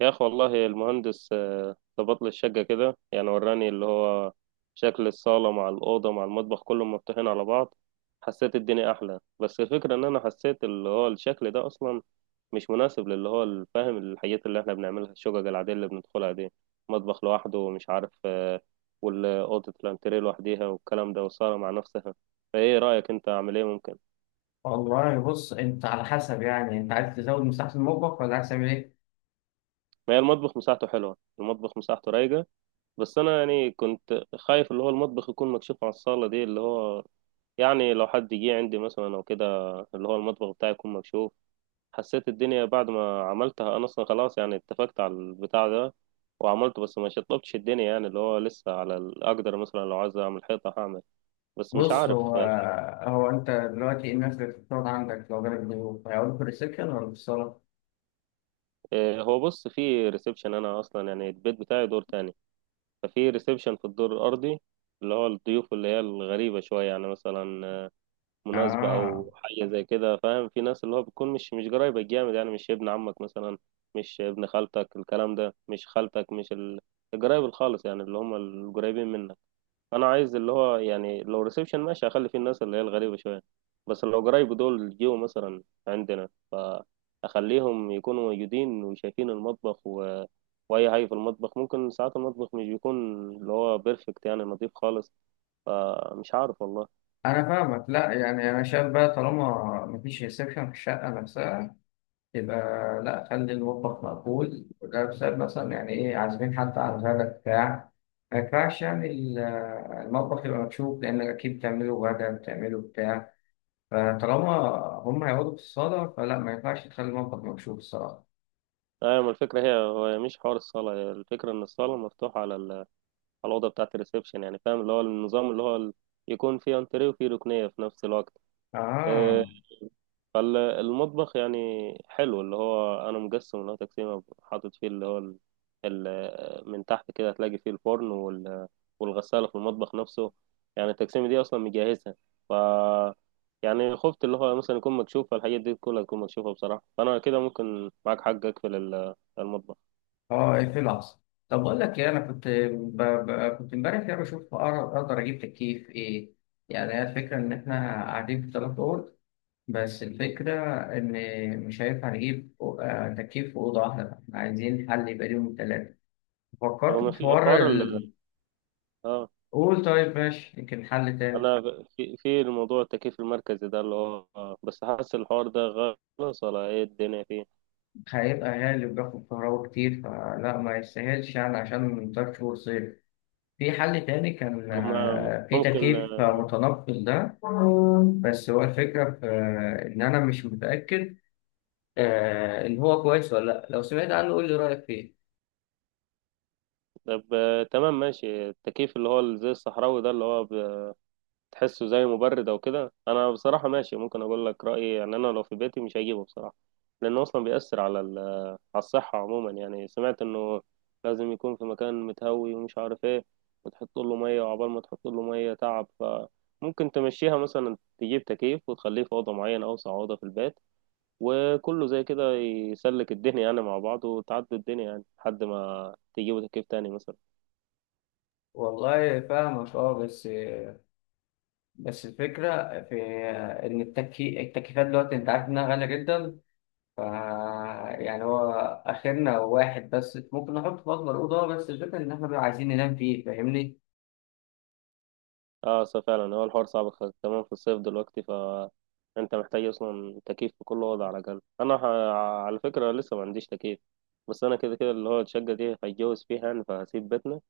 يا أخي والله المهندس ظبط لي الشقة كده، يعني وراني اللي هو شكل الصالة مع الأوضة مع المطبخ كلهم مفتوحين على بعض. حسيت الدنيا أحلى، بس الفكرة إن أنا حسيت اللي هو الشكل ده أصلا مش مناسب للي هو الفاهم الحاجات اللي إحنا بنعملها، الشقق العادية اللي بندخلها دي. مطبخ لوحده ومش عارف والأوضة الأنتريه لوحديها والكلام ده والصالة مع نفسها. فإيه رأيك أنت، أعمل إيه ممكن؟ والله، بص انت على حسب. يعني انت عايز تزود مساحة المطبخ ولا عايز تعمل ايه؟ ما هي المطبخ مساحته حلوة، المطبخ مساحته رايقة. بس انا يعني كنت خايف اللي هو المطبخ يكون مكشوف على الصالة دي، اللي هو يعني لو حد جه عندي مثلا او كده اللي هو المطبخ بتاعي يكون مكشوف. حسيت الدنيا بعد ما عملتها انا اصلا خلاص، يعني اتفقت على البتاع ده وعملته، بس ما شطبتش الدنيا، يعني اللي هو لسه على اقدر مثلا لو عايز اعمل حيطة هعمل. بس مش بص، عارف هو يعني. هو انت دلوقتي ايه الناس اللي بتقعد عندك؟ لو جالك ضيوف هيقعدوا في الريسبشن ولا في الصالة؟ إيه، هو بص، في ريسبشن، انا اصلا يعني البيت بتاعي دور تاني، ففي ريسبشن في الدور الارضي اللي هو الضيوف اللي هي الغريبة شوية، يعني مثلا مناسبة اه، أو حاجة زي كده، فاهم، في ناس اللي هو بتكون مش قرايبك جامد، يعني مش ابن عمك مثلا، مش ابن خالتك، الكلام ده، مش خالتك، مش القرايب الخالص، يعني اللي هم القريبين منك. أنا عايز اللي هو يعني لو ريسبشن ماشي، أخلي فيه الناس اللي هي الغريبة شوية، بس لو قرايب دول جيوا مثلا عندنا، فأخليهم يكونوا موجودين وشايفين المطبخ وأي حاجة في المطبخ. ممكن ساعات المطبخ مش بيكون اللي هو بيرفكت، يعني نظيف خالص. فمش عارف والله. انا فاهمك. لا يعني انا شايف بقى، طالما مفيش ريسبشن في الشقة نفسها يبقى لا، خلي المطبخ مقفول. وده بسبب مثلا، يعني ايه، عازمين حد على الغدا بتاع. ما ينفعش يعني المطبخ يبقى مكشوف، لأنك أكيد بتعمله غدا بتعمله بتاع. فطالما هم هيقعدوا في الصالة، فلا، ما ينفعش تخلي المطبخ مكشوف الصراحة. ايوه، ما الفكره هي هو مش حوار الصاله، هي الفكره ان الصاله مفتوحه على على الاوضه بتاعه الريسبشن، يعني فاهم اللي هو النظام اللي هو يكون فيه انتريه وفيه ركنيه في نفس الوقت. آه، آه، فالمطبخ يعني حلو، اللي هو انا مقسم اللي هو تقسيمه، حاطط فيه اللي هو من تحت كده هتلاقي فيه الفرن والغساله في المطبخ نفسه، يعني التقسيمه دي اصلا مجهزها. ف يعني خفت اللي هو مثلا يكون مكشوف، فالحاجات دي كلها تكون مكشوفه بصراحه، فانا كده ممكن معاك حق اقفل المطبخ. آه، اقفل العصر. طب أقول لك إيه، أنا كنت ب... ب... كنت إمبارح كده بشوف أقدر أجيب تكييف إيه. يعني هي الفكرة إن إحنا قاعدين في تلات أوض، بس الفكرة إن مش هينفع نجيب تكييف في أوضة واحدة. إحنا عايزين حل يبقى ليهم التلاتة. هو فكرت ما في في حوار حوار ال، اه، قول طيب ماشي، يمكن حل تاني. انا في الموضوع التكييف المركزي ده اللي هو بس حاسس الحوار ده غلط، ولا ايه الدنيا فيه؟ هيبقى غالي وبياخد كهرباء كتير، فلا ما يستاهلش يعني عشان تلات شهور صيف. في حل تاني كان، طب ما في ممكن تكييف آه، متنقل ده. بس هو الفكرة في إن أنا مش متأكد إن هو كويس ولا لأ. لو سمعت عنه قول لي رأيك فيه. طب تمام، ماشي. التكييف اللي هو زي الصحراوي ده، اللي هو بتحسه زي مبرد او كده. انا بصراحة ماشي، ممكن اقول لك رأيي، يعني انا لو في بيتي مش هجيبه بصراحة، لانه اصلا بيأثر على على الصحة عموما، يعني سمعت انه لازم يكون في مكان متهوي ومش عارف ايه، وتحط له مية، وعقبال ما تحط له مية تعب. فممكن تمشيها مثلا، تجيب تكييف وتخليه في أوضة معينة، أوسع أوضة في البيت، وكله زي كده يسلك الدنيا يعني مع بعض، وتعدي الدنيا يعني لحد ما تجيبوا تكييف تاني مثلا. والله فاهمك، أه، بس بس الفكرة في إن التكييفات دلوقتي أنت عارف إنها غالية جدا. ف يعني هو آخرنا واحد بس ممكن نحط في أكبر أوضة، بس الفكرة إن إحنا بقى عايزين ننام فيه، فاهمني؟ اه صح فعلا، هو الحوار صعب، كمان في الصيف دلوقتي، فانت محتاج اصلا تكييف في كل وضع على الاقل. انا على فكره لسه ما عنديش تكييف، بس انا كده كده اللي هو الشقه دي هيتجوز فيها يعني، فهسيب بيتنا،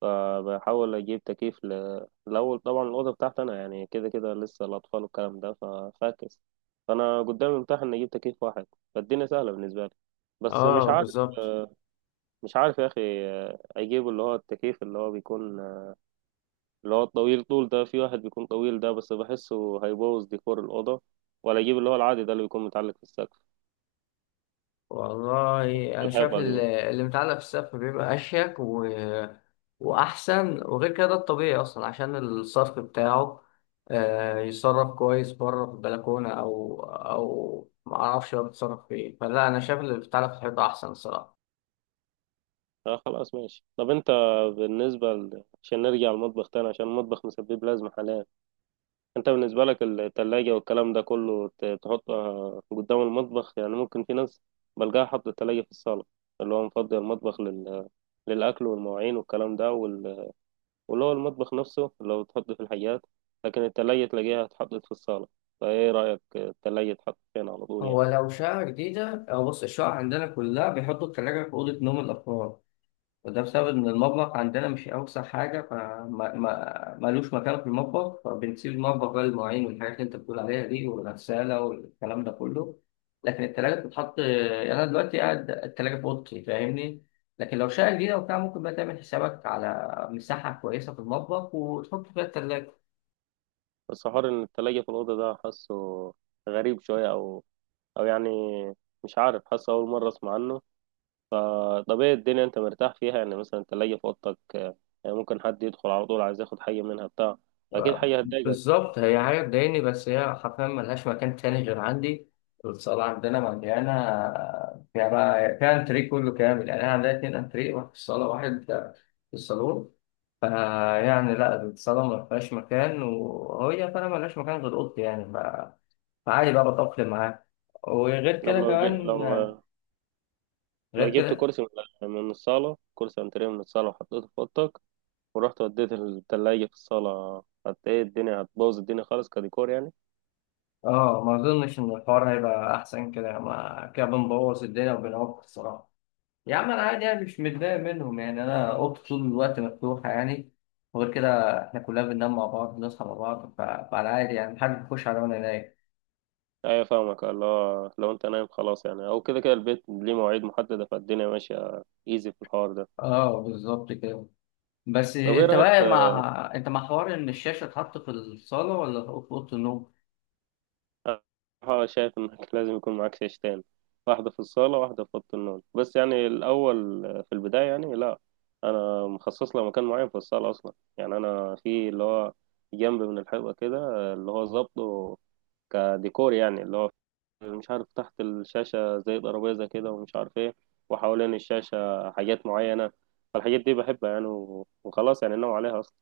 فبحاول اجيب تكييف الاول طبعا الاوضه بتاعتي انا، يعني كده كده لسه الاطفال والكلام ده ففاكس، فانا قدامي متاح ان اجيب تكييف واحد، فالدنيا سهله بالنسبه لي. بس مش اه عارف، بالظبط. مش عارف يا اخي، اجيب اللي هو التكييف اللي هو بيكون اللي هو الطويل طول ده، في واحد بيكون طويل ده بس بحسه هيبوظ ديكور الأوضة، ولا أجيب اللي هو العادي ده اللي بيكون متعلق في السقف، والله أنا شايف الحيطة دي. اللي متعلق في السقف بيبقى أشيك وأحسن. وغير كده ده الطبيعي أصلا، عشان الصرف بتاعه يتصرف كويس بره في البلكونة أو معرفش بقى بيتصرف فين. فلا أنا شايف اللي بيتعلق في الحيطة أحسن الصراحة. اه خلاص ماشي. طب انت بالنسبة عشان نرجع المطبخ تاني، عشان المطبخ مسبب لازمة حاليا، انت بالنسبة لك التلاجة والكلام ده كله، تحطها قدام المطبخ يعني؟ ممكن في ناس بلقاها حاطة التلاجة في الصالة، اللي هو مفضي المطبخ للأكل والمواعين والكلام ده واللي هو المطبخ نفسه لو تحط في الحاجات، لكن التلاجة تلاقيها اتحطت في الصالة. فايه رأيك التلاجة تحط فين على طول هو يعني؟ لو شقة جديدة أو، بص، الشقق عندنا كلها بيحطوا التلاجة في أوضة نوم الأفراد. وده بسبب إن المطبخ عندنا مش أوسع حاجة، فما ما ملوش مكان في المطبخ، فبنسيب المطبخ بقى للمواعين والحاجات اللي أنت بتقول عليها دي، والغسالة والكلام ده كله. لكن التلاجة بتتحط، يعني أنا دلوقتي قاعد التلاجة في أوضتي، فاهمني. لكن لو شقة جديدة وبتاع، ممكن بقى تعمل حسابك على مساحة كويسة في المطبخ وتحط فيها التلاجة. بس حوار ان التلاجة في الأوضة ده، حاسه غريب شوية، او او يعني مش عارف، حاسه أول مرة أسمع عنه. طب ايه الدنيا انت مرتاح فيها يعني، مثلا التلاجة في أوضتك يعني ممكن حد يدخل على طول عايز ياخد حاجة منها بتاع، أكيد حاجة هتضايقك. بالظبط، هي حاجة تضايقني، بس هي حرفيا ملهاش مكان تاني غير عندي. والصالة عندنا مليانة، فيها بقى فيها أنتريه كله كامل. يعني أنا عندنا اتنين أنتريه، واحد في الصالة واحد في الصالون. فيعني لأ، الصالة ملهاش مكان، وهي فعلا ملهاش مكان غير أوضتي يعني. فعادي بقى، بتأقلم معاها. وغير طب كده لو كمان، لو غير جبت كده. كرسي، من الصالة، كرسي أنتريه من الصالة، وحطيته في أوضتك، ورحت وديت التلاجة في الصالة، قد ايه الدنيا هتبوظ، الدنيا خالص كديكور يعني؟ اه، ما أظنش إن الحوار هيبقى أحسن كده، ما كده بنبوظ الدنيا وبنعوق الصراحة. يا عم انا عادي يعني، مش متضايق منهم يعني. انا اوضتي طول الوقت مفتوحه يعني. وغير كده احنا كلنا بننام مع بعض، بنصحى مع بعض. فانا عادي يعني، محدش بيخش عليا وانا نايم. ايوه فاهمك، اللي هو لو انت نايم خلاص يعني، او كده كده البيت ليه مواعيد محددة، فالدنيا ماشية ايزي في الحوار ده. اه، بالظبط كده. بس طب ايه انت رأيك في، بقى مع، انت مع حوار ان الشاشه اتحط في الصاله ولا في اوضه النوم؟ بصراحة شايف انك لازم يكون معاك شاشتين، واحدة في الصالة واحدة في أوضة النوم، بس يعني الأول، في البداية يعني لا، أنا مخصص له مكان معين في الصالة أصلا، يعني أنا في اللي هو جنب من الحيطة كده، اللي هو ظابطه كديكور يعني، اللي هو مش عارف، تحت الشاشة زي ترابيزة كده ومش عارف ايه، وحوالين الشاشة حاجات معينة، فالحاجات دي بحبها يعني، وخلاص يعني ناوي عليها أصلا.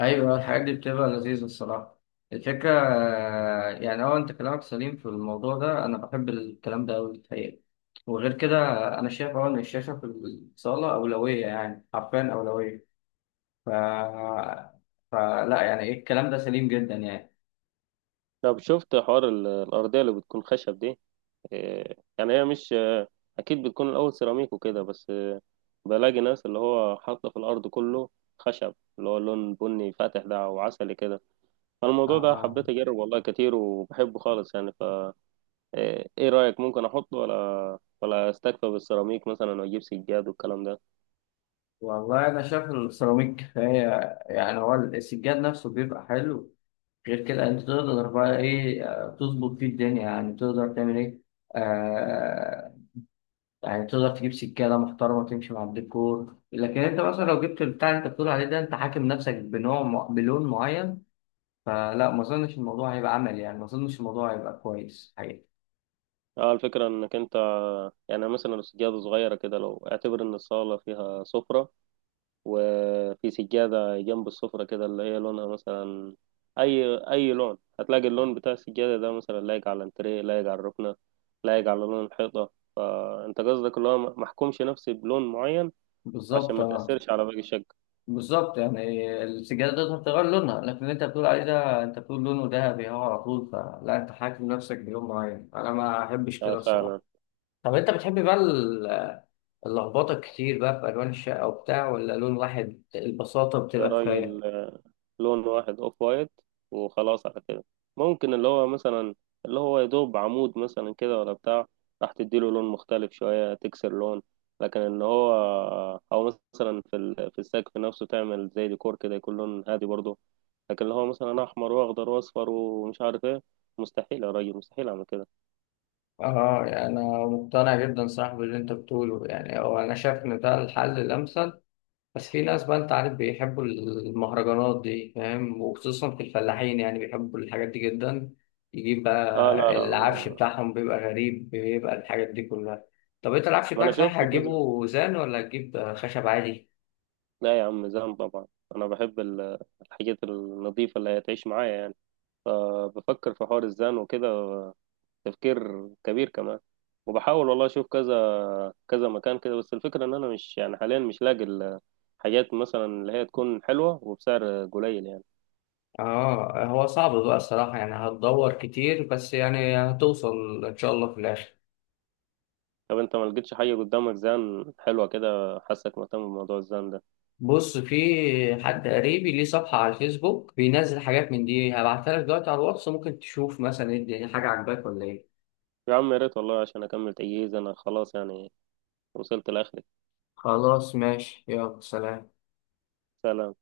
ايوه، الحاجات دي بتبقى لذيذه الصراحه. الفكره يعني اه انت كلامك سليم في الموضوع ده، انا بحب الكلام ده قوي الحقيقه. وغير كده انا شايف اه ان الشاشه في الصاله اولويه، يعني حرفيا اولويه. ف... فلا يعني ايه، الكلام ده سليم جدا يعني. طب شفت حوار الأرضية اللي بتكون خشب دي؟ إيه، يعني هي مش، أكيد بتكون الأول سيراميك وكده، بس بلاقي ناس اللي هو حاطة في الأرض كله خشب، اللي هو اللون بني فاتح ده أو عسلي كده. فالموضوع ده آه. حبيت أجرب والله كتير، وبحبه خالص يعني. ايه، إيه رأيك، ممكن احط؟ ولا استكفى بالسيراميك مثلا واجيب سجاد والكلام ده؟ والله انا شايف السيراميك كفايه. يعني هو السجاد نفسه بيبقى حلو. غير كده انت تقدر بقى ايه، تظبط فيه الدنيا، يعني تقدر تعمل ايه. آه. يعني تقدر تجيب سجاده محترمه تمشي مع الديكور، لكن انت مثلا لو جبت البتاع اللي انت بتقول عليه ده، انت حاكم نفسك بنوع بلون معين. فلا ما اظنش الموضوع هيبقى عملي، يعني ما اظنش الموضوع هيبقى كويس حقيقي. اه، الفكرة انك انت يعني مثلا السجادة صغيرة كده، لو اعتبر ان الصالة فيها سفرة، وفي سجادة جنب السفرة كده اللي هي لونها مثلا اي اي لون، هتلاقي اللون بتاع السجادة ده مثلا لايق على الانتريه، لايق على الركنة، لايق على لون الحيطة. فانت قصدك اللي هو محكومش نفسي بلون معين عشان بالظبط، ما آه. تأثرش على باقي الشقة. بالظبط، يعني السجادة تقدر تغير لونها، لكن اللي انت بتقول عليه ده، انت بتقول لونه ذهبي اهو على طول، فلا انت حاكم نفسك بيوم معين، انا ما احبش آه كده فعلا. الصراحة. طب انت بتحب بقى اللخبطة كتير بقى في الوان الشقة وبتاع، ولا لون واحد البساطة يا بتبقى راجل، كفاية؟ لون واحد اوف وايت وخلاص على كده. ممكن اللي هو مثلا اللي هو يدوب عمود مثلا كده ولا بتاع، راح تديله لون مختلف شوية تكسر لون، لكن ان هو او مثلا في في السقف نفسه تعمل زي ديكور كده، يكون لون هادي برضه، لكن اللي هو مثلا احمر واخضر واصفر ومش عارف ايه، مستحيل يا راجل، مستحيل اعمل كده. اه يعني انا مقتنع جدا صاحبي باللي انت بتقوله. يعني هو انا شايف ان ده الحل الامثل. بس في ناس بقى انت عارف بيحبوا المهرجانات دي، فاهم، وخصوصا في الفلاحين يعني بيحبوا الحاجات دي جدا. يجيب اه لا بقى لا العفش بتاعهم بيبقى غريب، بيبقى الحاجات دي كلها. طب انت العفش ما انا بتاعك شفت صحيح كده. هتجيبه زان ولا هتجيب خشب عادي؟ لا يا عم، زين طبعا، انا بحب الحاجات النظيفة اللي هتعيش معايا يعني، فبفكر في حوار الزان وكده تفكير كبير كمان، وبحاول والله اشوف كذا كذا مكان كده، بس الفكره ان انا مش يعني حاليا مش لاقي الحاجات مثلا اللي هي تكون حلوه وبسعر قليل يعني. اه هو صعب بقى الصراحة، يعني هتدور كتير بس يعني هتوصل ان شاء الله في الاخر. طب انت ما لقيتش حاجه قدامك زان حلوه كده؟ حاسك مهتم بموضوع الزان ده. بص، في حد قريبي ليه صفحة على الفيسبوك، بينزل حاجات من دي. هبعتها لك دلوقتي على الواتس، ممكن تشوف مثلا ايه الدنيا، حاجة عجباك ولا ايه. يا عم يا ريت والله، عشان اكمل تجهيز انا خلاص يعني، وصلت لاخري. خلاص ماشي، يلا سلام. سلام.